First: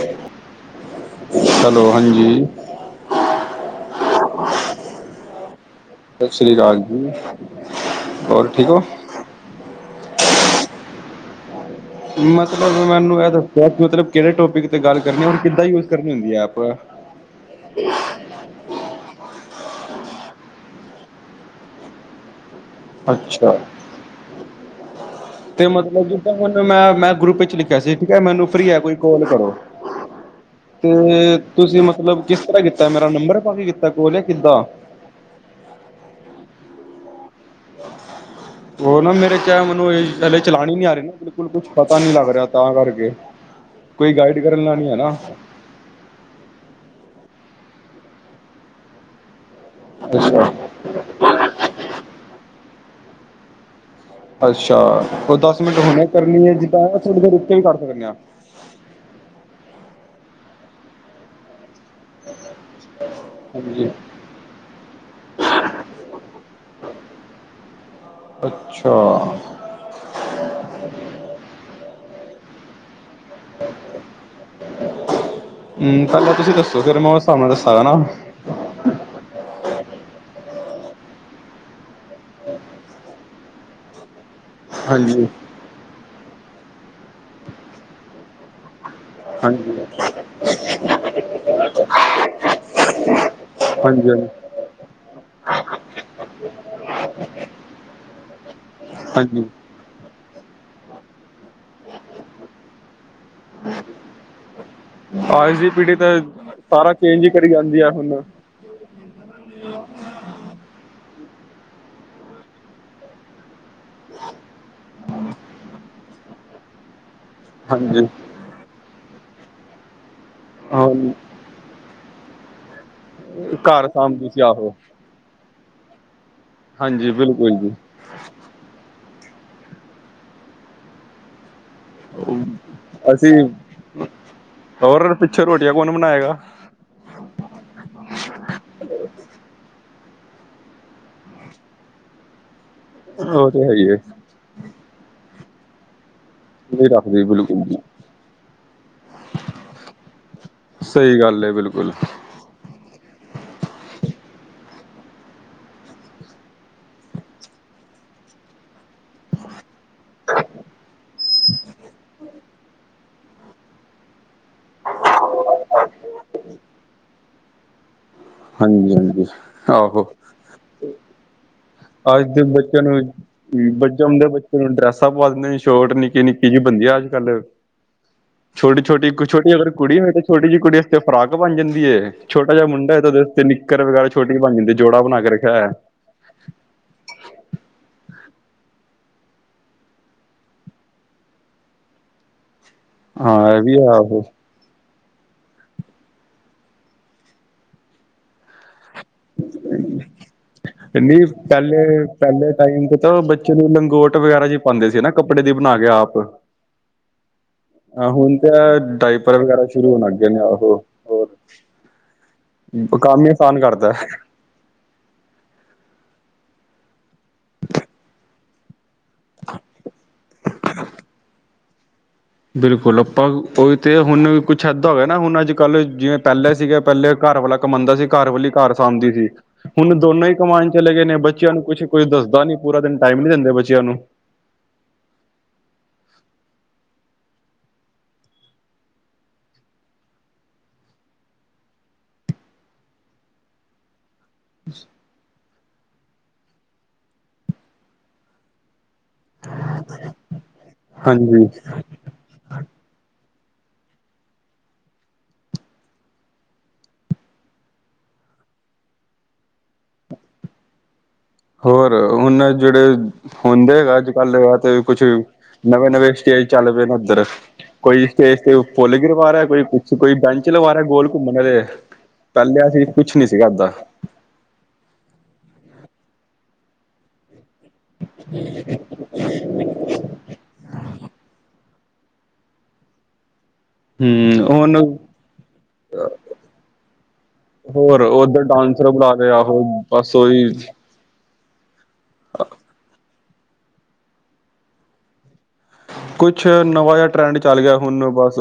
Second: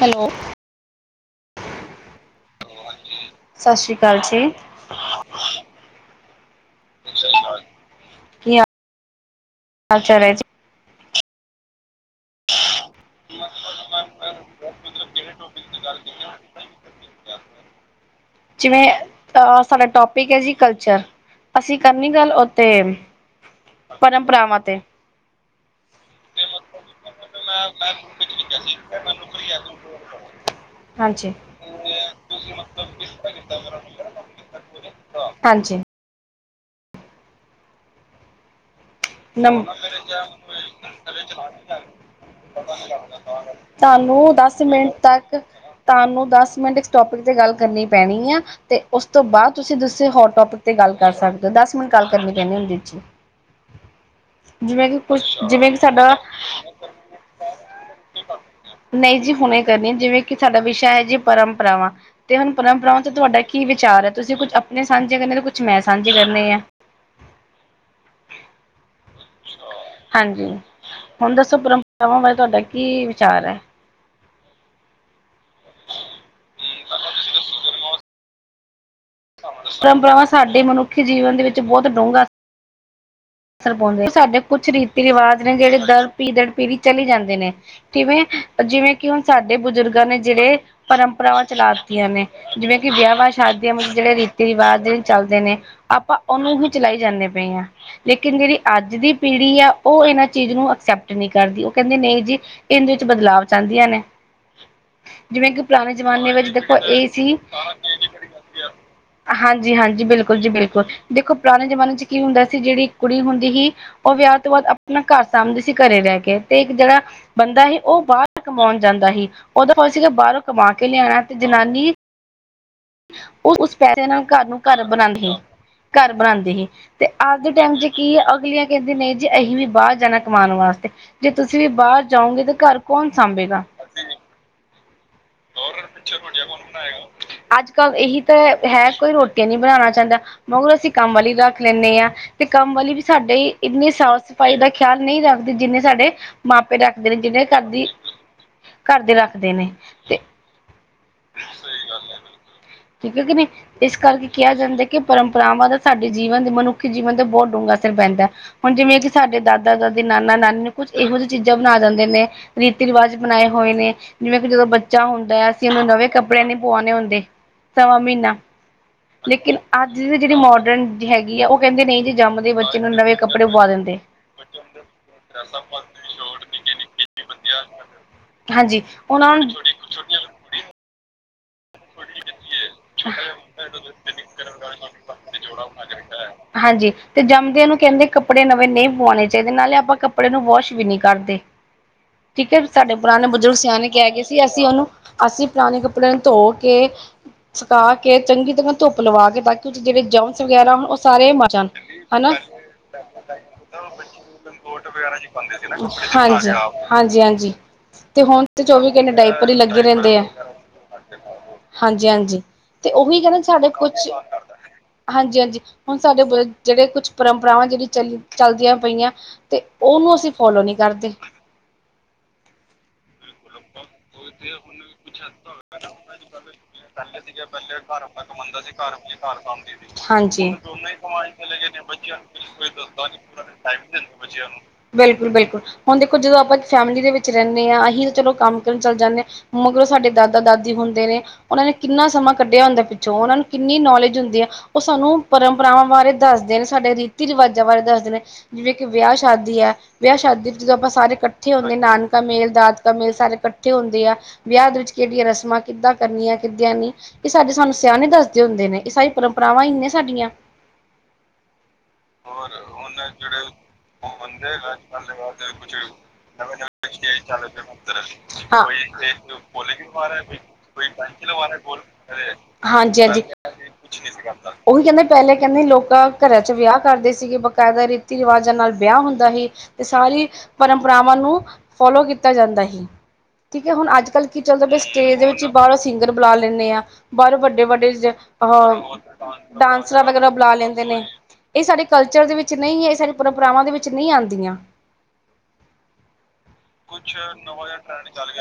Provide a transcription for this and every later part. Hello. Hello, ਹਾਂਜੀ। ਸਤਿ ਸ਼੍ਰੀ ਅਕਾਲ ਜੀ, ਸਤਿ ਸ੍ਰੀ ਅਕਾਲ ਜੀ। ਹੋਰ, ਠੀਕ ਹੋ? ਅੱਛਾ ਵੀਰ ਜੀ। ਮਤਲਬ ਮੈਨੂੰ ਇਹ ਦੱਸੋ, ਮਤਲਬ ਕਿਹੜੇ ਟੋਪਿਕ ਤੇ ਗੱਲ ਕਰਨੀ ਰੋਂਦੀ। ਕਿੱਦਾਂ ਯੂਜ ਕਰਨੀ ਹੁੰਦੀ ਹੈ ਐਪ। ਜਿਵੇਂ ਅਹ ਸਾਡਾ ਟੋਪਿਕ ਹੈ ਜੀ ਕਲਚਰ। ਅਸੀਂ ਕਰਨੀ ਗੱਲ ਤੇ ਅੱਛਾ ਪਰੰਪਰਾਵਾਂ ਤੇ। ਤੇ ਮਤਲਬ ਜਿੱਦਾਂ ਹੁਣ ਮੈਂ ਗਰੁੱਪ ਵਿੱਚ ਲਿਖਿਆ ਸੀ। ਠੀਕ ਹੈ, ਮੈਨੂੰ ਫਰੀ ਹੈ ਕੋਈ ਕਾਲ ਕਰੋ। ਤੇ ਹਾਂਜੀ, ਤੁਸੀਂ ਮਤਲਬ ਕਿਸ ਤਰਾਂ ਕੀਤਾ, ਮੇਰਾ ਨੰਬਰ ਪਾ ਕੇ ਕੀਤਾ। ਕੋਲ ਨੀ ਕਿੱਤਾ। ਹਾਂਜੀ। [inaudible] ਉਹ ਨਾ ਮੇਰੇ ਕਿਹਾ, ਨੰ ਮੈਨੂੰ ਇਹ ਪਹਿਲੇ ਚਲਾਣੀ ਨੀ ਆ ਰਹੀ ਨਾ, ਬਿਲਕੁਲ ਕੁਛ ਪਤਾ ਨੀ ਲੱਗ ਰਿਹਾ ਤਾਂ ਕਰਕੇ। ਕੋਈ ਤੁਹਾਨੂੰ ਗਾਈਡ ਦਸ ਕਰਨ ਆਲਾ ਨੀ ਮਿੰਟ ਹੈ ਨਾ। ਤੱਕ ਤੁਹਾਨੂੰ ਦਸ ਮਿੰਟ ਇਸ ਟੋਪਿਕ ਤੇ ਗੱਲ ਕਰਨੀ ਪੈਣੀ ਆ। ਤੇ ਉਸ ਤੋਂ ਬਾਅਦ ਤੁਸੀਂ ਦੁਸਰੇ ਹੋਰ ਅੱਛਾ ਟੋਪਿਕ ਤੇ ਗੱਲ ਕਰ ਸਕਦੇ ਹੋ ਦਸ ਮਿੰਟ ਗੱਲ ਕਰਨੀ ਪੈਣੀ ਇਹਦੇ 'ਚ ਅੱਛਾ ਕੁਛ ਉਹ ਦਸ ਜਿਵੇਂ ਕਿ ਮਿੰਟ ਹੁਣੇ ਸਾਡਾ ਕਰਨੀ ਹੈ ਜਿੱਦਾਂ ਥੋੜੀ ਦੇਰ ਰੁਕ ਕੇ ਵੀ ਕਰ ਸਕਦੇ ਆਂ। ਨਹੀਂ ਜੀ ਹੁਣੇ ਕਰਨੀ ਜਿਵੇਂ ਕਿ ਸਾਡਾ ਵਿਸ਼ਾ ਹੈ ਜੀ ਪਰੰਪਰਾਵਾਂ ਤੇ ਹੁਣ ਪਰੰਪਰਾਵਾਂ ਤੋਂ ਤੁਹਾਡਾ ਕੀ ਹਾਂਜੀ। ਵਿਚਾਰ ਹੈ ਤੁਸੀਂ ਕੁੱਛ ਆਪਣੇ ਸਾਂਝੇ ਕਰਨੇ ਤੇ ਕੁਛ ਮੈਂ ਸਾਂਝੇ ਕਰਨੇ ਆ। ਅੱਛਾ ਹਾਂਜੀ ਹੁਣ ਦੱਸੋ ਪਰੰਪਰਾਵਾਂ ਬਾਰੇ ਤੁਹਾਡਾ ਕੀ ਵਿਚਾਰ ਐ। ਹੂੰ ਪਹਿਲਾਂ ਤੁਸੀਂ ਦੱਸੋ ਫੇਰ ਮੈਂ ਉਸ ਸਾਬ ਨਾਲ ਦੱਸਾਂਗਾ ਨਾ। ਪਰੰਪਰਾਵਾਂ ਸਾਡੇ ਮਨੁੱਖੀ ਜੀਵਨ ਦੇ ਵਿੱਚ ਬਹੁਤ ਡੂੰਘਾ [inaudible] ਸਰ ਪਾਉਂਦੇ ਸਾਡੇ ਕੁਛ ਰੀਤੀ ਹਾਂਜੀ, ਰਿਵਾਜ ਨੇ ਜਿਹੜੇ ਦਰ ਪੀੜੀ ਦੜ ਪੀੜੀ ਚਲੀ ਜਾਂਦੇ ਨੇ ਤਿਵੇਂ ਜਿਵੇਂ ਕਿ ਹੁਣ ਸਾਡੇ ਹਾਂਜੀ, ਬਜ਼ੁਰਗਾਂ ਨੇ ਜਿਹੜੇ ਪਰੰਪਰਾਵਾਂ ਚਲਾ ਦਿੱਤੀਆਂ ਨੇ ਜਿਵੇਂ ਕਿ ਵਿਆਹਵਾਂ ਸ਼ਾਦੀਆਂ ਹਾਂਜੀ, ਮਤਲਬ ਜਿਹੜੇ ਹਾਂਜੀ, ਰੀਤੀ ਰਿਵਾਜ ਜਿਹੇ ਚੱਲਦੇ ਨੇ ਆਪਾਂ ਉਹਨੂੰ ਹੀ ਚਲਾਈ ਜਾਂਦੇ ਪਏ ਆਂ ਲੇਕਿਨ ਜਿਹੜੀ ਅੱਜ ਦੀ ਹਾਂਜੀ। ਪੀੜ੍ਹੀ ਆ ਉਹ ਇਹਨਾਂ ਚੀਜ਼ ਨੂੰ ਅਕਸੈਪਟ ਨਹੀਂ ਕਰਦੀ ਓ। ਕਹਿੰਦੇ ਨਹੀਂ ਜੀ ਇਹਦੇ ਵਿੱਚ ਬਦਲਾਵ ਚਾਹੁੰਦੀਆਂ ਨੇ। ਜਿਵੇਂ ਅੱਜ ਕਿ ਦੀ ਪੁਰਾਣੇ ਜਮਾਨੇ ਵਿੱਚ ਦੇਖੋ ਇਹ ਸੀ। ਤੇ ਹੁਣ ਹਾਂਜੀ-ਹਾਂਜੀ ਬਿਲਕੁਲ ਜੀ ਬਿਲਕੁਲ ਦੇਖੋ ਪੁਰਾਣੇ ਜਮਾਨੇ 'ਚ ਕੀ ਹੁੰਦਾ ਸੀ ਜਿਹੜੀ ਕੁੜੀ ਹੁੰਦੀ ਹੀ ਉਹ ਵਿਆਹ ਤੋਂ ਬਾਅਦ ਆਪਣਾ ਘਰ ਸਾਂਭਦੀ ਸੀ ਘਰੇ ਰਹਿ ਕੇ ਤੇ ਇੱਕ ਜਿਹੜਾ ਬੰਦਾ ਸੀ ਉਹ ਹਾਂਜੀ, ਬਾਹਰ ਕਮਾਉਣ ਜਾਂਦਾ ਸੀ ਉਹਦੋਂ ਹੋ ਸੀਗਾ ਬਾਹਰੋਂ ਕਮਾ ਕੇ ਹੁਣ ਲਿਆਉਣਾ ਤੇ ਜਨਾਨੀ ਉਹ ਉਸ ਘਰ ਪੈਹੇ ਨਾਲ ਸਾਂਭਦੀ ਸੀ ਘਰ ਨੂੰ ਆਹੋ। ਘਰ ਬਨਾਂਦੀ ਸੀ ਘਰ ਬਣਾਂਦੀ ਹੀ ਤੇ ਹਾਂਜੀ ਅੱਜ ਦੇ ਬਿਲਕੁਲ ਟੈਮ ਜੀ, ਤੇ ਕੀ ਅਗਲੀਆਂ ਕਹਿੰਦੀ ਨਹੀਂ ਜੀ ਅਸੀਂ ਵੀ ਬਾਹਰ ਜਾਣਾ ਕਮਾਉਣ ਵਾਸਤੇ ਜੇ ਤੁਸੀਂ ਵੀ ਬਾਹਰ ਜਾਓਗੇ ਤਾਂ ਘਰ ਕੌਣ ਅਸੀਂ ਸਾਂਭੇਗਾ ਹੋਰ ਪਿੱਛੋਂ ਰੋਟੀਆਂ ਕੌਣ ਬਣਾਏਗਾ। ਹੁਣ ਆਏਗਾ। ਅੱਜ ਕੱਲ ਇਹੀ ਤਾਂ ਹੈ ਕੋਈ ਰੋਟੀਆਂ ਨਹੀਂ ਬਣਾਣਾ ਚਾਹੁੰਦਾ। ਮਗਰੋ ਅਸੀਂ ਕੰਮ ਵਾਲੀ ਵੀ ਰੱਖ ਲੈਂਣੇ ਹਾਂ ਤੇ ਕੰਮ ਵਾਲੀ ਵੀ ਸਾਡੇ ਉਹ ਤੇ ਹੈ ਹੀ ਇੰਨੀ ਏ, ਸਾਫ਼ ਸਫ਼ਾਈ ਦਾ ਖਿਆਲ ਨਹੀਂ ਰੱਖਦੇ ਜਿੰਨੇ ਸਾਡੇ ਮਾਪੇ ਨਹੀਂ ਰੱਖਦੇ ਨੇ ਜਿਵੇਂ ਬਿਲਕੁਲ ਜੀ। ਘਰਦੀ ਘਰਦੇ ਰੱਖਦੇ ਨੇ ਤੇ ਸਹੀ ਗੱਲ ਏ ਬਿਲਕੁਲ ਠੀਕ ਹੈ ਕਿ ਨੀ। ਇਸ ਕਰਕੇ ਕਿਹਾ ਜਾਂਦਾ ਕਿ ਪਰੰਪਰਾਵਾਂ ਦਾ ਸਾਡੇ ਜੀਵਨ ਦੇ ਮਨੁੱਖੀ ਜੀਵਨ ਤੇ ਬਹੁਤ ਡੂੰਘਾ ਅਸਰ ਪੈਂਦਾ। ਹੁਣ ਜਿਵੇਂ ਕਿ ਸਾਡੇ ਦਾਦਾ ਦਾਦੀ, ਨਾਨਾ ਨਾਨੀ ਨੂੰ ਕੁਝ ਇਹੋ ਜਿਹੀ ਚੀਜ਼ਾਂ ਬਣਾ ਜਾਂਦੇ ਨੇ। ਰੀਤੀ ਰਿਵਾਜ ਬਣਾਏ ਹੋਏ ਨੇ ਜਿਵੇਂ ਕਿ ਜਦੋਂ ਬੱਚਾ ਹੁੰਦਾ ਹੈ ਅਸੀਂ ਉਹਨੂੰ ਨਵੇਂ ਕੱਪੜੇ ਨਹੀਂ ਪੁਆਉਣੇ ਹੁੰਦੇ। ਸਵਾਂ ਮਹੀਨਾ ਹਾਂਜੀ-ਹਾਂਜੀ, ਲੇਕਿਨ ਅੱਜ ਆਹੋ। ਦੀ ਜਿਹੜੀ ਮੋਡਰਨ ਦੀ ਹੈਗੀ ਆ ਉਹ ਕਹਿੰਦੇ ਨਹੀਂ ਜੀ ਅੱਜ ਦੇ ਜੰਮਦੇ ਬੱਚੇ ਬੱਚਿਆਂ ਨੂੰ ਨਵੇਂ ਕੱਪੜੇ ਪਵਾ ਦਿੰਦੇ ਬੱਚਾ ਹੁੰਦਾ ਬੱਚੇ ਨੂੰ ਡਰੈਸਾਂ ਪਾ ਦਿੰਦੇ ਨੇ ਸ਼ੋਰਟ ਨਿੱਕੇ -ਨਿੱਕੇ ਕੀ ਜੀ ਬਣਦੀਆ ਅੱਜ ਕੱਲ ਹਾਂਜੀ ਛੋਟੀ-ਛੋਟੀ ਕੁਛ ਉਹਨਾਂ ਨੂੰ ਛੋਟੀਆਂ ਫਿਰ ਕੁੜੀ ਹੋਏ ਤੇ ਛੋਟੀ ਜਿਹੀ ਕੁੜੀ ਆਸਤੇ ਫਰਾਕ ਬਣ ਜਾਂਦੀ ਛੋਟਾ ਜਿਹਾ ਮੁੰਡਾ ਤੇ ਉਹਦੇ ਉੱਤੇ ਨਿੱਕਰ ਵਗੈਰਾ ਛੋਟੀ ਬਣ ਜਾਂਦੀ ਜੋੜਾ ਬਣਾ ਕੇ ਰੱਖਿਆ ਹੋਇਆ। ਹਾਂਜੀ ਤੇ ਜੰਮਦਿਆਂਨੂੰ ਕਹਿੰਦੇ ਕੱਪੜੇ ਨਵੇਂ ਨਹੀਂ ਪੁਵਾਉਣੇ ਚਾਹੀਦੇ ਨਾਲੇ ਆਪਾਂ ਕੱਪੜੇ ਨੂੰ ਵਾਸ਼ ਵੀ ਨਹੀਂ ਕਰਦੇ। [inaudible] ਠੀਕ ਹੈ ਸਾਡੇ ਪੁਰਾਣੇ ਹਾਂ ਬਜ਼ੁਰਗ ਇਹ ਵੀ ਸਿਆਣੇ ਹੈ ਕਹਿ ਗਏ ਆਹੋ ਸੀ ਅਸੀਂ ਉਹਨੂੰ ਅਸੀਂ ਪੁਰਾਣੇ ਕੱਪੜਿਆਂ ਨੂੰ ਧੋ। ਕੇ ਸੁਕਾ ਕੇ ਚੰਗੀ ਤਰ੍ਹਾਂ ਧੁੱਪ ਲਵਾ ਕੇ ਤਾਂ ਕਿ ਉਹ ਜਿਹੜੇ ਜਮਸ ਵਗੈਰਾ ਹੋਣ ਉਹ ਨਹੀਂ ਸਾਰੇ ਮਰ ਜਾਣ ਪਹਿਲੇ ਹਨਾ। ਪਹਿਲੇ ਟਾਈਮ ਤੇ ਤਾਂ ਬੱਚੇ ਨੂੰ ਲੰਗੋਟ ਵਗੈਰਾ ਜੀ ਪਾਉਂਦੇ ਸੀ ਨਾ ਕੱਪੜੇ ਦੀ ਬਣਾ ਕੇ ਆਪ ਹਾਂਜੀ- ਹਾਂਜੀ- ਹਾਂਜੀ। ਤੇ ਹੁਣ ਤੇ ਤਾਂ ਚੌਵੀ ਘੰਟੇ ਡਾਇਪਰ ਹੀ ਵਗੈਰਾ ਲੱਗੇ ਸ਼ੁਰੂ ਹੋਣ ਰਹਿੰਦੇ ਲੱਗ ਆ। ਗਏ ਨੇ ਆਹੋ ਹੋਰ ਹਾਂਜੀ -ਹਾਂਜੀ ਤੇ ਉਹੀ ਕੰਮ ਹੀ ਕਹਿੰਨੇ ਆਸਾਨ ਸਾਡੇ ਕਰਤਾ ਕੁਛ ਹਾਂਜੀ -ਹਾਂਜੀ ਹੁਣ ਸਾਡੇ ਬ ਜਿਹੜੇ ਕੁਛ ਪਰੰਪਰਾਵਾਂ ਜਿਹੜੀ ਚੱਲ ਚੱਲਦੀਆਂ ਪਈਆਂ। ਤੇ ਉਹਨੂੰ ਅਸੀਂ ਫੋਲੋ ਨੀ ਕਰਦੇ। ਬਿਲਕੁਲ ਆਪਾਂ ਉਹ ਤੇ ਹੁਣ ਕੁਛ ਏਦਾਂ ਹੋ ਗਿਆ ਨਾ ਹੁਣ ਅੱਜ ਕੱਲ੍ਹ ਜਿਵੇਂ ਪਹਿਲੇ ਸੀਗੇ ਪਹਿਲੇ ਘਰ ਵਾਲਾ ਕਮਾਂਦਾ ਸੀ ਘਰ ਵਾਲੀ ਘਰ ਸਾਂਭਦੀ ਸੀ। ਹੁਣ ਦੋਨੋਂ ਹੀ ਹਾਂਜੀ। ਕਮਾਣ ਚਲੇ ਗਏ ਨੇ ਬੱ ਬੱਚਿਆਂ ਨੂੰ ਕੁਛ ਕੋਈ ਦੱਸਦਾ ਨੀ ਪੂਰਾ ਦਿਨ ਟਾਈਮ ਨੀ ਦਿੰਦੇ ਬੱਚਿਆਂ ਨੂੰ। ਬਚਿਆ ਨੂੰ, ਬਿਲਕੁਲ-ਬਿਲਕੁਲ। ਹੁਣ ਦੇਖੋ ਜਦੋਂ ਆਪਾਂ ਫੈਮਿਲੀ ਦੇ ਵਿੱਚ ਰਹਿੰਦੇ ਹਾਂ ਅਸੀਂ ਤਾਂ ਚਲੋ ਕੰਮ ਕੁਮ ਕਰਨ ਚੱਲ ਜਾਂਦੇ ਹਾਂ। ਮਗਰੋਂ, ਸਾਡੇ ਦਾਦਾ- ਦਾਦੀ ਹੁੰਦੇ ਨੇ। ਉਹਨਾਂ ਨੇ ਕਿੰਨਾ ਸਮਾਂ ਕੱਢਿਆ ਹੁੰਦਾ ਪਿੱਛੋਂ ਉਹਨਾਂ ਨੂੰ ਕਿੰਨੀ ਨੌਲੇਜ ਹੁੰਦੀ ਆ ਉਹ ਸਾਨੂੰ ਪਰੰਪਰਾਵਾਂ ਬਾਰੇ। ਦੱਸ ਦੇਨੇ ਸਾਡੇ ਰੀਤੀ ਰਿਵਾਜਾਂ ਬਾਰੇ ਦੱਸਦੇ ਨੇ। ਜਿਵੇਂ ਕਿ ਵਿਆਹ ਸ਼ਾਦੀ ਹੈ ਵਿਆਹ ਸ਼ਾਦੀ ਵਿੱਚ ਜਦੋਂ ਆਪਾਂ ਸਾਰੇ ਹਾਂਜੀ ਇਕੱਠੇ ਹੁੰਦੇ ਨਾਨ ਮੇਲ ਦਾਤ ਕਾ ਮੇਲ ਸਾਰੇ ਇਕੱਠੇ ਹੁੰਦੇ ਆ ਵਿਆਹ ਦੇ ਵਿੱਚ ਕਿਹੜੀਆਂ ਰਸਮਾਂ ਕਿੱਦਾਂ ਕਰਨੀਆਂ? ਕਿੱਦਿਆਂ ਨੀ ਇਹ ਸਾਡੇ ਸਾਨੂੰ ਸਿਆਣੇ ਦੱਸਦੇ ਹੁੰਦੇ ਨੇ, ਇਹ ਸਾਰੀ ਪਰੰਪਰਾਵਾਂ ਹੀ ਨੇ ਸਾਡੀਆਂ। ਹੋਰ ਹੁਣ ਜਿਹੜੇ ਹੁੰਦੇ ਗਾ ਅੱਜ-ਕੱਲ ਤੇ ਕੁਛ ਨਵੇਂ-ਨਵੇਂ ਸਟੇਜ ਚੱਲ ਪਏ ਨੇ ਉੱਧਰ ਕੋਈ ਸਟੇਜ ਤੇ ਹਾਂ ਫੁਲ ਗਿਰਵਾਾਰ ਕੋਈ ਤਾਂ ਕੋਈ ਬੈਂਚ ਲਵਾ ਰਿਹਾ ਗੋਲ ਘੁੰਮਣ ਵਾਲੇ, ਪਹਿਲਲੇ ਸੀ ਕੁਛ ਨੀ ਸੀਗਾ ਇਏਦਾਂ। ਨਹੀਂ ਸੀਗਾ ਇਦਾਂ ਉਹਹੀ ਕਹਿੰਦੇ ਪਹਿਲੇ ਕਹਿੰਦੇ ਲੋਕਾਂ ਘਰਾਂ ਚ ਵਿਆਹ ਕਰਦੇ ਸੀਗੇ ਬਕਾਇਦਾ ਰੀਤੀ ਰਿਵਾਜਾਂ ਨਾਲ ਵਿਆਹ ਹੁੰਦਾ ਸੀ, ਤੇ ਸਾਰੀ ਪਰੰਪਰਾਵਾਂ ਨੂੰ ਫੋਲੋ ਕੀਤਾ ਜਾਂਦਾ ਸੀ। ਠੀਕ ਹੈ, ਹੁਣ ਅੱਜ-ਕੱਲ੍ਹ ਕੀ ਹੂੰ ਚੱਲਦਾ ਹੁਣ ਪਿਆ ਸਟੇਜ ਦੇ ਵਿੱਚ ਬਾਹਰੋ ਸਿੰਗਰ ਬੁਲਾ ਲੈਂਦੇ ਆ ਬਾਹਰੋਂ ਵੱਡੇ-ਵੱਡੇ ਹੋਰ ਉਧਰ ਡਾਂਸਰ ਅਹ ਬੁਲਾ ਲਿਆ ਹੋਰ ਡਾਂਸਰਾਂ ਬਸ ਵਗੈਰਾ ਉਹੀ ਬੁਲਾ ਲੈਂਦੇ ਹਾ। ਇਹ ਸਾਡੇ ਕਲਚਰ ਦੇ ਵਿੱਚ ਨਹੀਂ ਹੈ ਇਹ ਸਾਡੀ ਪਰੰਪਰਾਵਾਂ ਦੇ ਵਿੱਚ ਨਹੀਂ ਆਉਂਦੀਆਂ। ਕੁਛ ਨਵਾਂ ਜਿਹਾ ਟਰੈਂਡ ਚੱਲ ਗਿਆ, ਹੁਣ ਬਸ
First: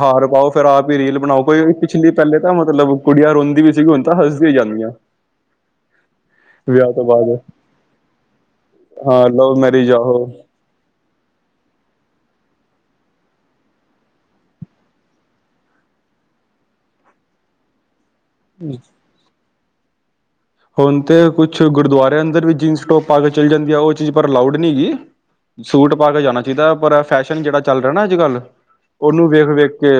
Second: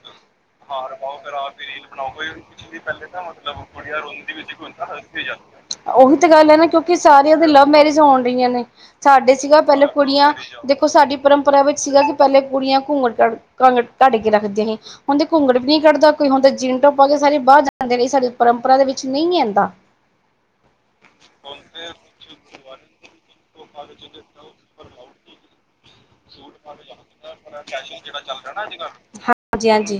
ਹਾਰ ਪਾਓ ਫੇਰ ਆਪ ਹੀ ਰੀਲ ਬਣਾਓ ਕੋਈ। ਪਿਛਲੀ ਪਹਿਲੇ ਤਾਂ ਮਤਲਬ ਕੁੜੀਆਂ ਰੋਂਦੀ ਵੀ ਸੀਗੀ, ਹੁਣ ਤਾਂ ਹੱਸਦੀਆਂ ਹੀ ਜਾਂਦੀਆਂ। ਦੀ ਜਾਂਦਿਆ ਉਹੀ ਤਾਂ ਗੱਲ ਹੈਨਾ ਵਿਆਹ ਕਿਉਂਕਿ ਤੋਂ ਸਾਰੀਆਂ ਬਾਅਦ ਦੇ ਲਵ ਮੈਰਿਜ ਹੋਣ ਰਹੀਆਂ ਨੇ, ਹਾਂ ਸਾਡੇ ਲਵ ਸੀਗਾ ਪਹਿਲਾਂ ਮੈਰਿਜ ਆਹੋ ਕੁੜੀਆਂ ਦੇਖੋ ਸਾਡੀ ਪਰੰਪਰਾ ਵਿੱਚ ਸੀਗਾ ਕਿ ਪਹਿਲੇ ਕੁੜੀਆਂ ਘੁੰਗੜ ਕ ਕਾਂਗ ਕੱਢ ਕੇ ਰੱਖਦੀਆਂ ਸੀ। ਹੁੰਦੇ ਘੁੰਗੜ ਵੀ ਨਹੀਂ ਕੱਢਦਾ ਕੋਈ ਹੁੰਦਾ ਜੀਨ ਟੋਪ ਪਾ ਕੇ ਸਾਰੇ ਬਾਹਰ ਜਾਂਦਿਆ, ਸਾਡੀ ਪਰੰਪਰਾ ਦੇ ਵਿੱਚ ਨਹੀਂ ਆਂਦਾ। ਹੁਣ ਤੇ ਕੁਛ ਗੁਰਦੁਆਰਿਆਂ ਅੰਦਰ ਵੀ ਜੀਨਸ ਟੋਪ ਪਾ ਕੇ ਚੱਲ ਜਾਂਦੀ ਆ, ਉਹ ਚੀਜ਼ ਪਰ ਅਲਾਊਡ ਨਹੀਂ ਹੈਗੀ। ਸੂਟ ਪਾ ਕੇ ਜਾਣਾ ਚਾਹੀਦਾ ਪਰ ਫੈਸ਼ਨ ਜਿਹੜਾ ਚੱਲ ਰਿਹਾ ਨਾ ਅੱਜ-ਕੱਲ੍ਹ ਉਹਨੂੰ ਹਾਂਜੀ ਵੇਖ-ਵੇਖ ਕੇ ਹਾਂਜੀ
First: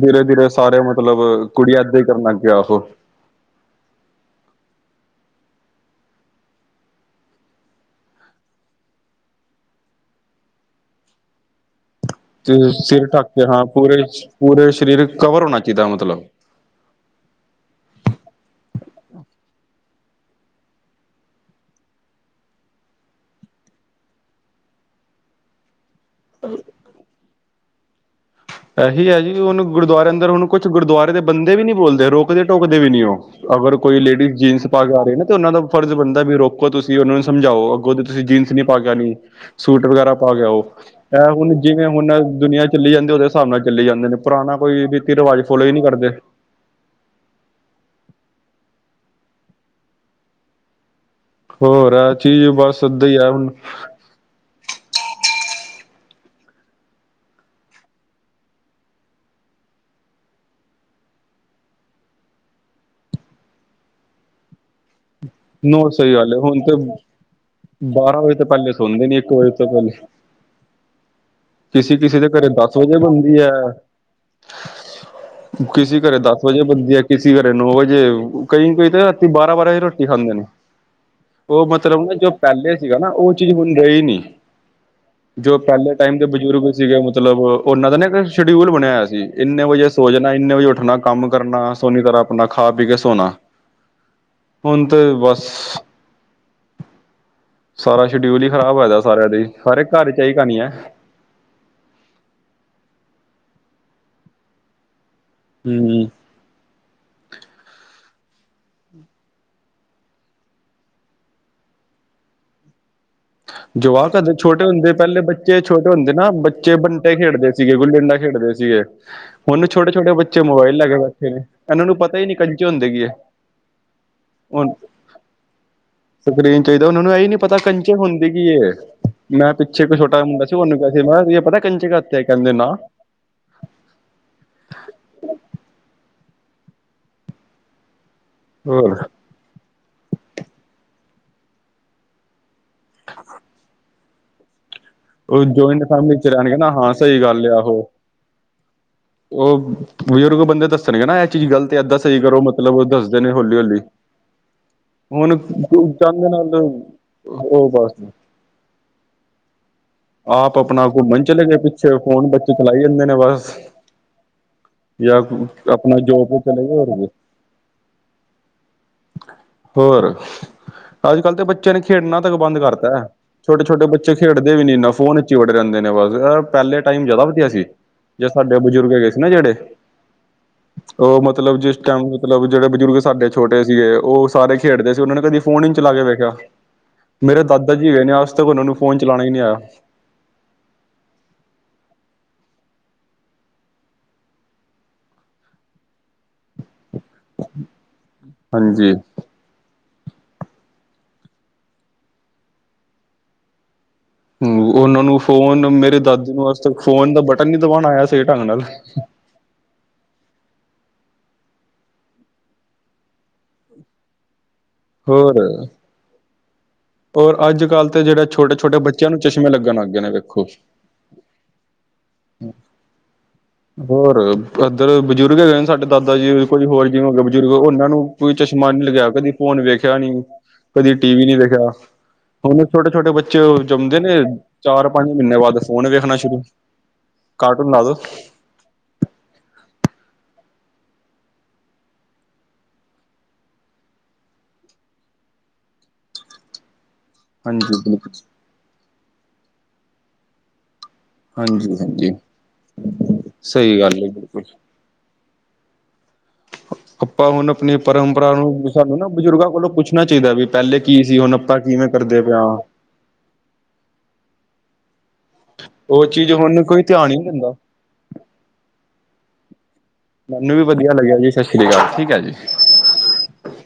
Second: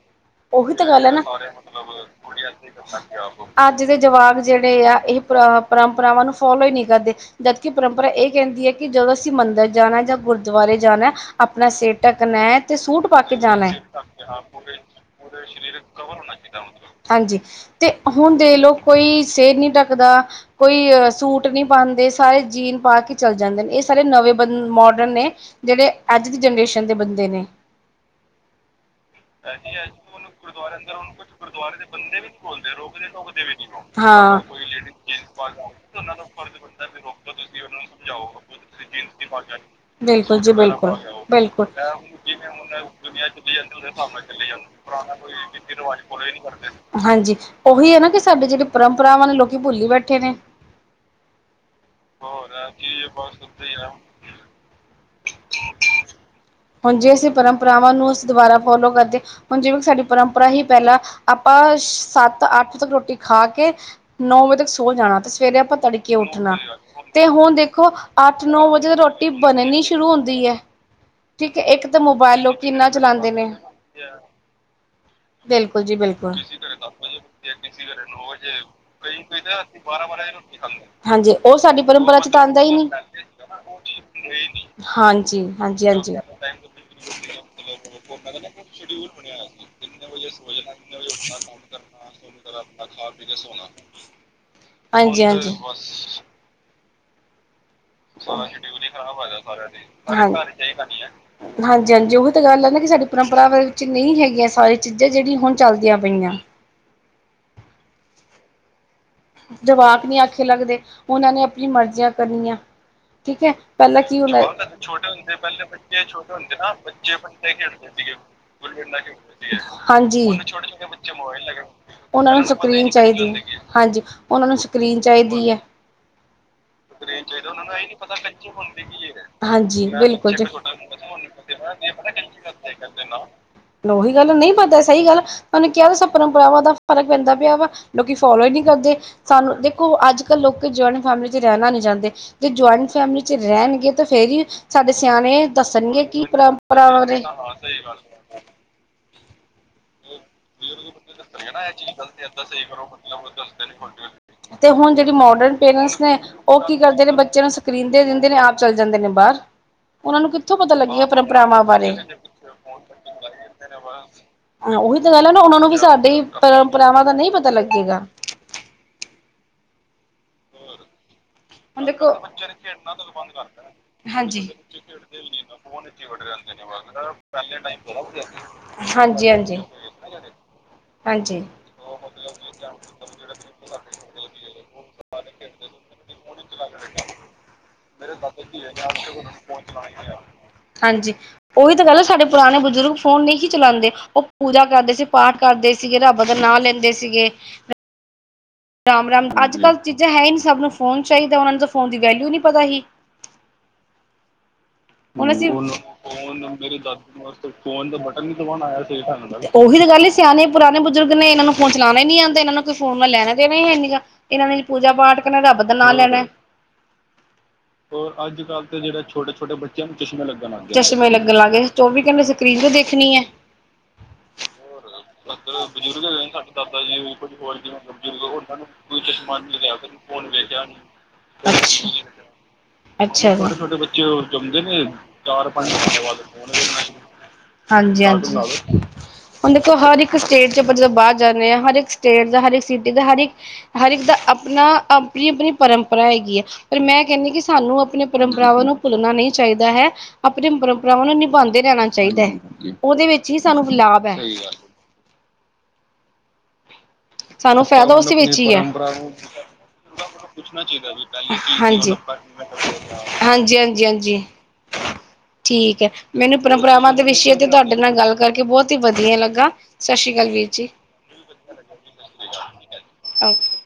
ਧੀਰੇ-ਧੀਰੇ ਉਹੀ ਸਾਰੇ ਤਾਂ ਗੱਲ ਹੈ ਮਤਲਬ ਨਾ ਕੁੜੀਆਂ ਇਏਦਾਂ ਹੀ ਕਰਨ ਲਗੀ ਆਹੋ। ਅੱਜ ਦੇ ਜਵਾਕ ਜਿਹੜੇ ਆ, ਇਹ ਪਰ ਪਰੰਪਰਾਵਾਂ ਨੂੰ ਫੋਲੋ ਹੀ ਨਹੀਂ ਕਰਦੇ। ਜਦਕਿ ਪਰੰਪਰਾ ਇਹ ਕਹਿੰਦੀ ਹੈ ਕਿ ਜਦੋਂ ਅਸੀਂ ਮੰਦਿਰ ਜਾਣਾ ਜਾਂ ਗੁਰਦੁਆਰੇ ਜਾਣਾ ਆਪਣਾ ਸੇਰ ਢੱਕਣਾ ਤੇ ਸਿਰ ਸੂਟ ਪਾ ਢੱਕ ਕੇ ਹਾਂ ਜਾਣਾ, ਸਿਰ ਪੂਰੇ ਢਕੇ, ਹਾਥ ਪੂਰੇ ਸਰੀਰ ਕਵਰ ਹੋਣਾ ਸਰੀਰ ਚਾਹੀਦਾ ਕਵਰ ਮਤਲਬ ਹੋਣਾ ਚਾਹੀਦਾ। ਹਾਂਜੀ, ਤੇ ਹੁਣ ਦੇਖ ਲਓ ਕੋਈ ਸਿਰ ਨਹੀਂ ਢੱਕਦਾ। ਕੋਈ ਸੂਟ ਨਹੀਂ ਪਾਉਂਦੇ, ਸਾਰੇ ਜੀਨ ਪਾ ਕੇ ਚੱਲ ਜਾਂਦੇ ਇਹ ਸਾਰੇ ਨਵੇਂ ਬ ਮੋਰਡਨ ਨੇ ਜਿਹੜੇ ਅੱਜ ਦੀ ਜਨਰੇਸ਼ਨ ਦੇ ਬੰਦੇ ਨੇ। ਇਹੀ ਹੈ ਜੀ ਹੁਣ ਗੁਰਦੁਆਰੇ ਅੰਦਰ ਹੁਣ ਕੁਛ ਗੁਰਦੁਆਰੇ ਦੇ ਬੰਦੇ ਵੀ ਨਹੀਂ ਬੋਲਦੇ ਰੋਕਦੇ-ਟੋਕਦੇ ਵੀ ਨੀ ਉਹ। ਅਗਰ ਕੋਈ ਲੇਡੀਜ਼ ਹਾਂ ਜੀਨਸ ਪਾ ਕੇ ਆ ਰਹੀ ਨਾ ਤੇ ਉਹਨਾ ਦਾ ਫਰਜ਼ ਬਣਦਾ ਵੀ ਰੋਕੋ ਤੁਸੀਂ ਉਹਨਾ ਨੂੰ ਸਮਝਾਓ, ਅੱਗੋਂ ਦੇ ਤੁਸੀਂ ਜੀਨ ਜੀਨ ਪਹ ਕੇ ਨੀ ਆਣੀ, ਸੂਟ ਵਗੈਰਾ ਬਿਲਕੁਲ ਪਾਕੇ ਜੀ ਆਓ, ਉਹ ਬਿਲਕੁਲ ਇਹ ਹੁਣ ਜਿਵੇਂ ਹੁਣ ਦੁਨੀਆਂ ਚੱਲ ਜਾਂਦੀ ਉਹਦੇ ਜੀ ਹਿਸਾਬ ਨਾਲ ਅੱਜ-ਕੱਲ ਚੱਲੀ ਦੇ ਜਾਂਦੇ ਹਿਸਾਬ ਨੇ ਨਾਲ ਚਲੇ ਪੁਰਾਣਾ ਜਾਂਦੀ, ਕੋਈ ਪੁਰਾਣਾ ਰੀਤੀ ਕੋਈ ਰਿਵਾਜ ਫੋਲੋ ਹੀ ਨਹੀਂ ਰੀਤੀ-ਰਿਵਾਜ਼ ਕਰਦੇ ਫੋਲੋ ਹੀ ਨਹੀਂ ਕਰਦੇ। ਹਾਂਜੀ, ਉਹੀ ਹੈ ਨਾ ਕਿ ਸਾਡੇ ਜਿਹੜੇ ਪਰੰਪਰਾਵਾਂ ਨੇ ਲੋਕੀ ਭੁੱਲੀ ਬੈਠੇ ਨੇ। ਹੋਰ ਆ ਚੀਜ਼ ਬਸ ਇਦਾ ਹੀ ਹੈ ਹੁਣ। ਜੇ ਅਸੀਂ ਪਰੰਪਰਾਵਾਂ ਨੂੰ ਅਸੀਂ ਦੁਬਾਰਾ ਫੋਲੋ ਕਰਦੇ ਹੁਣ ਜਿਵੇਂ ਸਾਡੀ ਪਰੰਪਰਾ ਹੀ ਪਹਿਲਾਂ ਆਪਾਂ ਸੱਤ-ਅੱਠ ਤੱਕ ਰੋਟੀ ਖਾ ਕੇ ਨੌ ਵਜੇ ਤੱਕ ਸੋ ਜਾਣਾ ਤੇ ਸਵੇਰੇ ਆਪਾਂ ਨੋ ਸਹੀ ਤੜਕੇ ਗੱਲ ਹੈ ਉੱਠਣਾ ਹੁਣ ਤੇ ਹੁਣ ਦੇਖੋ ਬਾਰਾਂ ਵਜੇ ਤੋਂ ਅੱਠ-ਨੌ ਪਹਿਲੇ ਵਜੇ ਤਕ ਸੌਂਦੇ ਨੀ ਰੋਟੀ ਇੱਕ ਵਜੇ ਤੋਂ ਬਨਣੀ ਪਹਿਲੇ ਸ਼ੁਰੂ ਹੁੰਦੀ ਹੈ। ਠੀਕ ਹੈ, ਇੱਕ ਕਿਸੇ ਤਾਂ ਕਿਸੇ ਦੇ ਮੋਬਾਇਲ ਘਰੇ ਲੋਕੀ ਦਸ ਇਨਾਂ ਵਜੇ ਚਲਾਉਂਦੇ ਬਣਦੀ ਨੇ। ਹੈ ਬਿਲਕੁਲ ਜੀ ਕਿਸੇ ਘਰਰੇ ਬਿਲਕੁਲ ਦਸ ਵਜੇ ਬੰਦੀ ਹੈ, ਕਿਸੀ ਘਰੇ ਨੌ ਵਜੇ। ਕਈ-ਕਈ ਤਾਂ ਰਾਤੀ ਬਾਰਾਂ-ਬਾਰਾਂ ਵਜੇ ਰੋ ਰੋਟੀ ਖਾਂਦੇ ਨੇ ਹਾਂਜੀ ਉਹ ਸਾਡੀ ਮਤਲਬ ਨਾ ਪਰੰਪਰਾ ਚ ਜੋ ਤਾਂ ਆਉਂਦਾ ਹੀ ਪਹਿਲੇ ਸੀਗਾ ਨਾ ਉਹ ਚੀਜ਼ ਹੁਣ ਰਹੀ ਨੀ। ਨਹੀਂ ਹਾਂਜੀ। ਜੋ ਹਾਂਜੀ ਪਹਿਲੇ ਹਾਂਜੀ ਟਾਈਮ ਦੇ ਬਜ਼ੁਰਗ ਸੀਗੇ ਮਤਲਬ ਉਹਨਾਂ ਦਾ ਨਾ ਇੱਕ ਸ਼ਡਿਊਲ ਬਣਇਆ ਹੋਇਆ ਸੀ ਇੰਨੇ ਵਜੇ ਕਿੰਨੇ ਵਜੇ ਸੋ ਜਾਣਾ, ਕਿਨੇ ਵਜੇ ਉਠਣਾ, ਕੰਮ ਕਰਨਾ ਫੇਰ ਸੋਹਣੀ ਤਰਹਾਂ ਆਪਣਾ ਖਾ-ਪੀ ਕੇ ਸੋਣਾ। ਹੁਣ ਤੇ ਬਸ ਹਾਂਜੀ-ਹਾਂਜੀ, ਹੁਣ ਤੇ ਬਸ। ਸਾਰਾ ਸ਼ਡਿਊਲ ਹੀ ਖਰਾਬ ਹੋਆ ਸਾਰਿਆਂ ਦੀ, ਸਾਰੇ ਘਰ ਇਚ ਏਹੀ ਕਹਾਣੀ ਹੈ। ਹਾਂਜੀ-ਹਾਂਜੀ ਉਹੀ ਤਾਂ ਗੱਲ ਹੈ, ਨਾ ਕਿ ਸਾਡੀ ਪਰੰਪਰਾ ਵਿੱਚ ਨਹੀਂ ਹੈਗੀਆਂ ਸੀਆਂ ਚੀਜ਼ਾਂ, ਜਿਹੜੀਆਂ ਹੁਣ ਚੱਲਦੀਆਂ ਹੂੰ ਪਈਆਂ। ਜਵਾਕ ਨਹੀਂ ਆਖੇ ਲੱਗਦੇ, ਉਹਨਾਂ ਨੇ ਆਪਣੀ ਮਰਜ਼ੀਆਂ ਕਰਨੀਆਂ। ਠੀਕ ਹੈ ਪਹਿਲਾਂ ਜਵਾਕ ਕੀ ਹੁੰ ਕਦੇ ਛੋਟੇ ਹੁੰਦੇ ਪਹਿਲੇ ਬੱਚੇ ਛੋਟੇ ਹੁੰਦੇ ਨਾ ਬੱਚੇ ਬੰਟੇ ਖੇਡਦੇ ਸੀਗੇ ਗੁੱਲੀ ਡੰਡਾ ਖੇਡਦੇ ਸੀਗੇ ਹੁਣ ਛੋਟੇ ਛੋਟੇ ਹਾਂਜੀ। ਬੱਚੇ ਮੋਬਾਇਲ ਲੈ ਕੇ ਬੈਠੇ ਨੇ ਇਹਨਾਂ ਪਤਾ ਹੀ ਉਹਨਾਂ ਨੀ ਨੂੰ ਕੰਚੇ ਸਕ੍ਰੀਨ ਹੁੰਦੇ ਕੀ ਹੈ ਚਾਹੀ ਦੀ ਐ, ਹਾਂਜੀ। ਉਹਨਾ ਨੂੰ ਹੁਣ ਸਕ੍ਰੀਨ ਚਾਹੀਦੀ ਐ। ਤੇ ਹੁੰਦੀਕੀ ਇਹ। ਮੈਂ ਪਿੱਛੇ ਇੱਕ ਛੋਟਾ ਬਿਲਕੁਲ ਮੁੰਡਾ ਜੀ ਸੀ, ਉਹਨੂੰ ਕਿਹਾ ਸੀ ਮੈਂ ਕਿਹਾ ਤੁਝੇ ਪਤਾ ਹੈ, ਕੰਚੇ ਘਾਤੇ ਹੈਂ, ਕਹਿੰਦਾ ਨਾ। ਉਹੀ ਗੱਲ, ਨਹੀਂ ਪਤਾ ਸਹੀ ਗੱਲ ਐ, ਉਹਨੇ ਕਿਹਾ ਸਬ ਪਰੰਪਰਾਵਾਂ ਦਾ ਫਰਕ ਪੈਂਦਾ ਪਿਆ ਵਾ। ਲੋਕੀ ਫੋਲੋ ਹੀ ਨਹੀਂ ਹੋਰ ਕਰਦੇ, ਸਾਨੂੰ ਦੇਖੋ ਅੱਜ ਕੱਲ੍ਹ ਲੋਕੀ ਜਆਇੰਟ ਫੈਮਿਲੀ ਤੇ ਰਹਿਣਾ ਨੀ ਚਾਹਦੇ। ਜੇ ਜੁਆਇੰਟ ਫੈਮਿਲੀ ਚ ਰਹਿਣਗੇ, ਤੇ ਫੇਰ ਹੀ। ਸਾਡੇ ਉਹ ਸਿਆਣੇ ਜੁਆਇੰਟ ਦੱਸਣਗੇ, ਫੈਮਿਲੀ ਕੀ ਚ ਰਹਿਣਗੇ ਨਾ ਪਰੰਪਰਾ ਹਾਂ ਸਹੀ ਬਾਰੇ ਉ ਹੂ ਬਜ਼ੁਰਗ ਬੰਦੇ ਦੱਸਣਗੇ ਨਾ, ਇਹ ਚੀਜ਼ ਗਲਤ ਏ, ਏਦਾਂ ਸਹੀ ਕਰੋ ਮਤਲਬ ਦੱਸਦੇ ਨੇ ਹੌਲੀ-ਹੌਲੀ। ਤੇ ਹੁਣ ਜਿਹੜੀ ਮੋਡਰਨ ਪੇਰੈਂਟਸ ਨੇ, ਜਾਂਦੇ ਨਾਲ ਉਹ ਕੀ ਕਰਦੇ ਨੇ, ਬੱਚਿਆਂ ਨੂੰ ਉਹ ਸਕ੍ਰੀਨ ਬਸ ਦੇ ਦਿੰਦੇ ਨੇ ਆਪ ਚੱਲ ਜਾਂਦੇ ਨੇ ਬਾਹਰ। ਉਹਨਾਂ ਨੂੰ ਕਿੱਥੋਂ ਆਪ ਪਤਾ ਆਪਣਾ ਲੱਗੇਗਾ ਘੁੰਮਣ ਚਲੇ ਗਏ, ਪਰੰਪਰਾਵਾਂ ਬਾਰੇ ਪਿੱਛੇ ਫੋਨ ਬੱਚੇ ਚਲਾਈ ਜਾਂਦੇ ਨੇ ਬਸ ਹਾ, ਉਹੀ ਤਾਂ ਜਾਂ ਗੱਲ ਹੈ ਨਾ, ਉਹ ਨੂੰ ਵੀ ਆਪਣਾ ਸਾਡੀ ਜੋਬ ਤੇ ਚਲੇ ਗਏ ਹੋਰ ਪਰੰਪਰਾਵਾਂ ਕੀ ਦਾ ਨਹੀਂ ਪਤਾ ਲੱਗੇਗਾ ਹੋਰ ਅੱਜ ਕੱਲ੍ਹ ਤਾਂ ਬੱਚਿਆਂ ਨੇ ਹੁਣ ਦੇਖੋ ਖੇਡਣਾ ਤੱਕ ਬੰਦ ਕਰਤਾ, ਛੋਟੇ ਛੋਟੇ ਬੱਚੇ ਖੇਡਦੇ ਹਾਂਜੀ ਵੀ ਫੋਨ ਹੀ ਵੜੇ ਰਹਿੰਦੇ ਨੇ ਬਸ, ਪਹਿਲੇ ਟਾਈਮ ਜਿਆਦਾ ਵਧੀਆ ਸੀ, ਜੇ ਸਾਡੇ ਬਜ਼ੁਰਗ ਹੈਗੇ ਸੀ ਨਾ ਜਿਹੜੇ ਕਿ ਜੇੜੇ ਉਹ ਮਤਲਬ ਜਿਸ ਟਾਈਮ ਮਤਲਬ ਜਿਹੜੇ ਬਜ਼ੁਰਗ ਸਾਡੇ ਛੋਟੇ ਸੀਗੇ, ਉਹ ਸਾਰੇ ਖੇਡਦੇ ਸੀ, ਉਹਨਾਂ ਨੇ ਕਦੀ ਫੋਨ ਹੀ ਚਲਾ ਕੇ ਵੇਖੇ [unintelligible] ਮੇਰੇ ਦਾਦਾ ਜੀ ਹੈਗੇ ਨੇ, ਅਜ ਤਕ ਔ ਨਾਨੂੰ ਫੋਨ ਚ ਹਾਂਜੀ ਉਹੀ ਤਾਂ ਗਹਿੱਲ ਐ, ਸਾਡੇ ਪੁਰਾਣੇ ਬਜ਼ੁਰਗ ਫੋਨ ਨਹੀਂ ਸੀ ਚਲਾਉਂਦੇ ਉਹ ਪੂਜਾ ਕਰਦੇ ਸੀ, ਪਾਠ ਕਰਦੇ ਸੀਗੇ, ਰੱਬ ਦਾ ਨਾਂ ਲੈਂਦੇ ਸੀ ਸੀਗੇ ਹਾਂਜੀ ਰਾਮ ਰਾਮ, ਅੱਜ ਕੱਲ੍ਹ ਚੀਜ਼ਾਂ ਹੈ ਹੀ ਨਹੀਂ, ਸਭ ਨੂੰ ਫੋਨ ਚਾਹੀਦਾ, ਉਹਨਾਂ ਨੂੰ ਤਾਂ ਫੋਨ ਦੀ ਵੈਲਿਊ ਨਹੀਂ ਪਤਾ ਹੀ ਹ ਉਹਨਾਂ ਨੂੰ ਫੋਨ, ਮੇਰੇ ਦਾਦੀ ਨੂੰ ਅੱਜ ਤੱਕ ਫੋਨ ਦਾ ਬਟਨ ਨ ਦਬਾਉਣ ਆਇਆ ਸੀ ਢੰਗ ਨਾਲ ਉਹੀ ਤਾਂ ਗੱਲ ਹੀ ਸਿਆਣੇ ਪੁਰਾਣੇ ਬੁਜ਼ੁਰਗ ਨੇ, ਇਹਨਾਂ ਨੂੰ ਫੋਨ ਚਲਾਉਣਾ ਨੀ ਆਉਂਦੇ, ਇਹਨਾਂ ਨੂੰ ਫੋਨ ਨਾਲ ਲੈਣੇ ਦੇਣੇ ਨਹੀ ਹੈ ਨਿਗਾ ਇਹਨਾਂ ਨੇ ਪੂਜਾ ਪਾਠ ਕਰਨਾ, ਹੋਰ ਰੱਬ ਦਾ ਨ ਲੈਣਾ ਔਰ ਅੱਜ ਕੱਲ ਤੇ ਜਿਹੜਾ ਛੋਟੇ ਛੋੇਟੇ ਬੱਚਿਆਂ ਨੂੰ ਚਸ਼ਮੇ ਲਗਣ ਲੱਗ ਗੇ। ਚਸ਼ਮੇ ਲੱਗਣ ਲੱਗ ਗਏ, ਚੌਵੀ ਘੰਟੇ ਸਕ੍ਰੀਨ ਜੇ ਦੇਖਣੀ ਹੈ। ਹੋਰ ਇੱਧਰ ਬਜ਼ੁਰਗ ਹੈਗੇ ਨੇ ਸਾਡੇ ਦਾਦਾ ਜੀ, ਕੋਈ ਹੋਰ ਜਿਵੇਂ ਹੋ ਬਜ਼ੁਰਗ ਉਹਨਾਂ ਨੂੰ ਕੋਈ ਚਸ਼ਮਾ ਨੀ ਲੱਗਿਆ, ਕਦੇ ਫੋਨ ਵੇਖਿਆ ਨੀ, ਕਦੀ ਟੀ ਵੀ ਨੀ ਵੇਖਿਆ। ਅੱਛਾ, ਹੁਣ ਛੋਟੇ ਛੋਟੇ ਅੱਛਾ ਬੱਚੇ, ਜੀ। ਉਹ ਜੰਮਦੇ ਨੇ ਚਾਰ ਪੰਜ ਮਹੀਨੇ ਬਾਅਦ ਫੋਨ ਵੇਖਣਾ ਸ਼ੁਰੂ, ਕਾਰਟੂਨ ਲਾ ਦੋ ਲਾ ਦੋ ਹੁਣ ਦੇਖੋ ਹਰ ਇੱਕ ਸਟੇਟ ਚ ਆਪਾਂ ਜਦੋਂ ਬਾਹਰ ਜਾਂਦੇ ਹਾਂ, ਹਰ ਇੱਕ ਸਟੇਟ ਦਾ, ਹਰ ਇੱਕ ਸਿਟੀ ਦਾ, ਹਰ ਇੱਕ ਹਰ ਇੱਕ ਦਾ ਆਪਣਾ ਆਪਣੀ ਆਪਣੀ ਪਰੰਪਰਾ ਹੈਗੀ ਆ ਪਰ ਮੈਂ ਕਹਿੰਦੀ ਕਿ ਸਾਨੂੰ ਹਾਂਜੀ ਆਪਣੇ ਬਿਲਕੁਲ ਪਰੰਪਰਾਵਾਂ ਨੂੰ ਭੁੱਲਣਾ ਨਹੀਂ ਚਾਹੀਦਾ ਹੈ, ਆਪਣੇ ਪਰੰ ਭਰਾਵਾਂ ਨੂੰ ਨਿਭਾਉਂਦੇ ਹਾਂਜੀ ਰਹਿਣਾ ਹਾਂਜੀ ਚਾਹੀਦਾ ਹੈ, ਉਹਦੇ ਵਿੱਚ ਹੀ ਸਾਨੂੰ ਸਹੀ ਗੱਲ ਲਾਭ ਹੈ ਬਿਲਕੁਲ ਆਪਾਂ ਹੁਣ ਸਾਨੂੰ ਆਪਣੀ ਫਾਇਦਾ ਉਸੇ ਪਰੰਪਰਾ ਵਿੱਚ ਹੀ ਹੈ। ਨੂੰ, ਸਾਨੂੰ ਨਾ ਬਜ਼ੁਰਗਾਂ ਕੋਲੋਂ ਪੁੱਛਣਾ ਚਾਹੀਦਾ ਵੀ, ਪਹਿਲੇ ਕੀ ਸੀ ਹੁਣ ਆਪਾਂ ਕਿਵੇਂ ਹਾਂਜੀ ਕਰਦੇ ਪਏ ਹਾਂ ਹਾਂਜੀ ਹਾਂਜੀ ਹਾਂਜੀ ਠੀਕ ਹੈ, ਉਹ ਚੀਜ਼ ਮੈਨੂੰ ਹੁਣ ਕੋਈ ਪਰੰਪਰਾਵਾਂ ਦੇ ਧਿਆਨ ਹੀ ਨਹੀਂ ਵਿਸ਼ੇ ਤੇ ਦਿੰਦਾ ਤੁਹਾਡੇ ਨਾਲ ਗੱਲ ਕਰਕੇ ਬਹੁਤ ਹੀ ਵਧੀਆ ਲੱਗਾ ਸਤਿ ਸ਼੍ਰੀ ਅਕਾਲ ਵੀਰ ਮੈਨੂੰ ਵੀ ਵਧੀਆ ਲੱਗਿਆ ਜੀ ਸਤਿ ਸ਼੍ਰੀ ਅਕਾਲ ਠੀਕ ਹੈ ਜੀ ਠੀਕ ਹੈ ਜੀ ਓਕੇ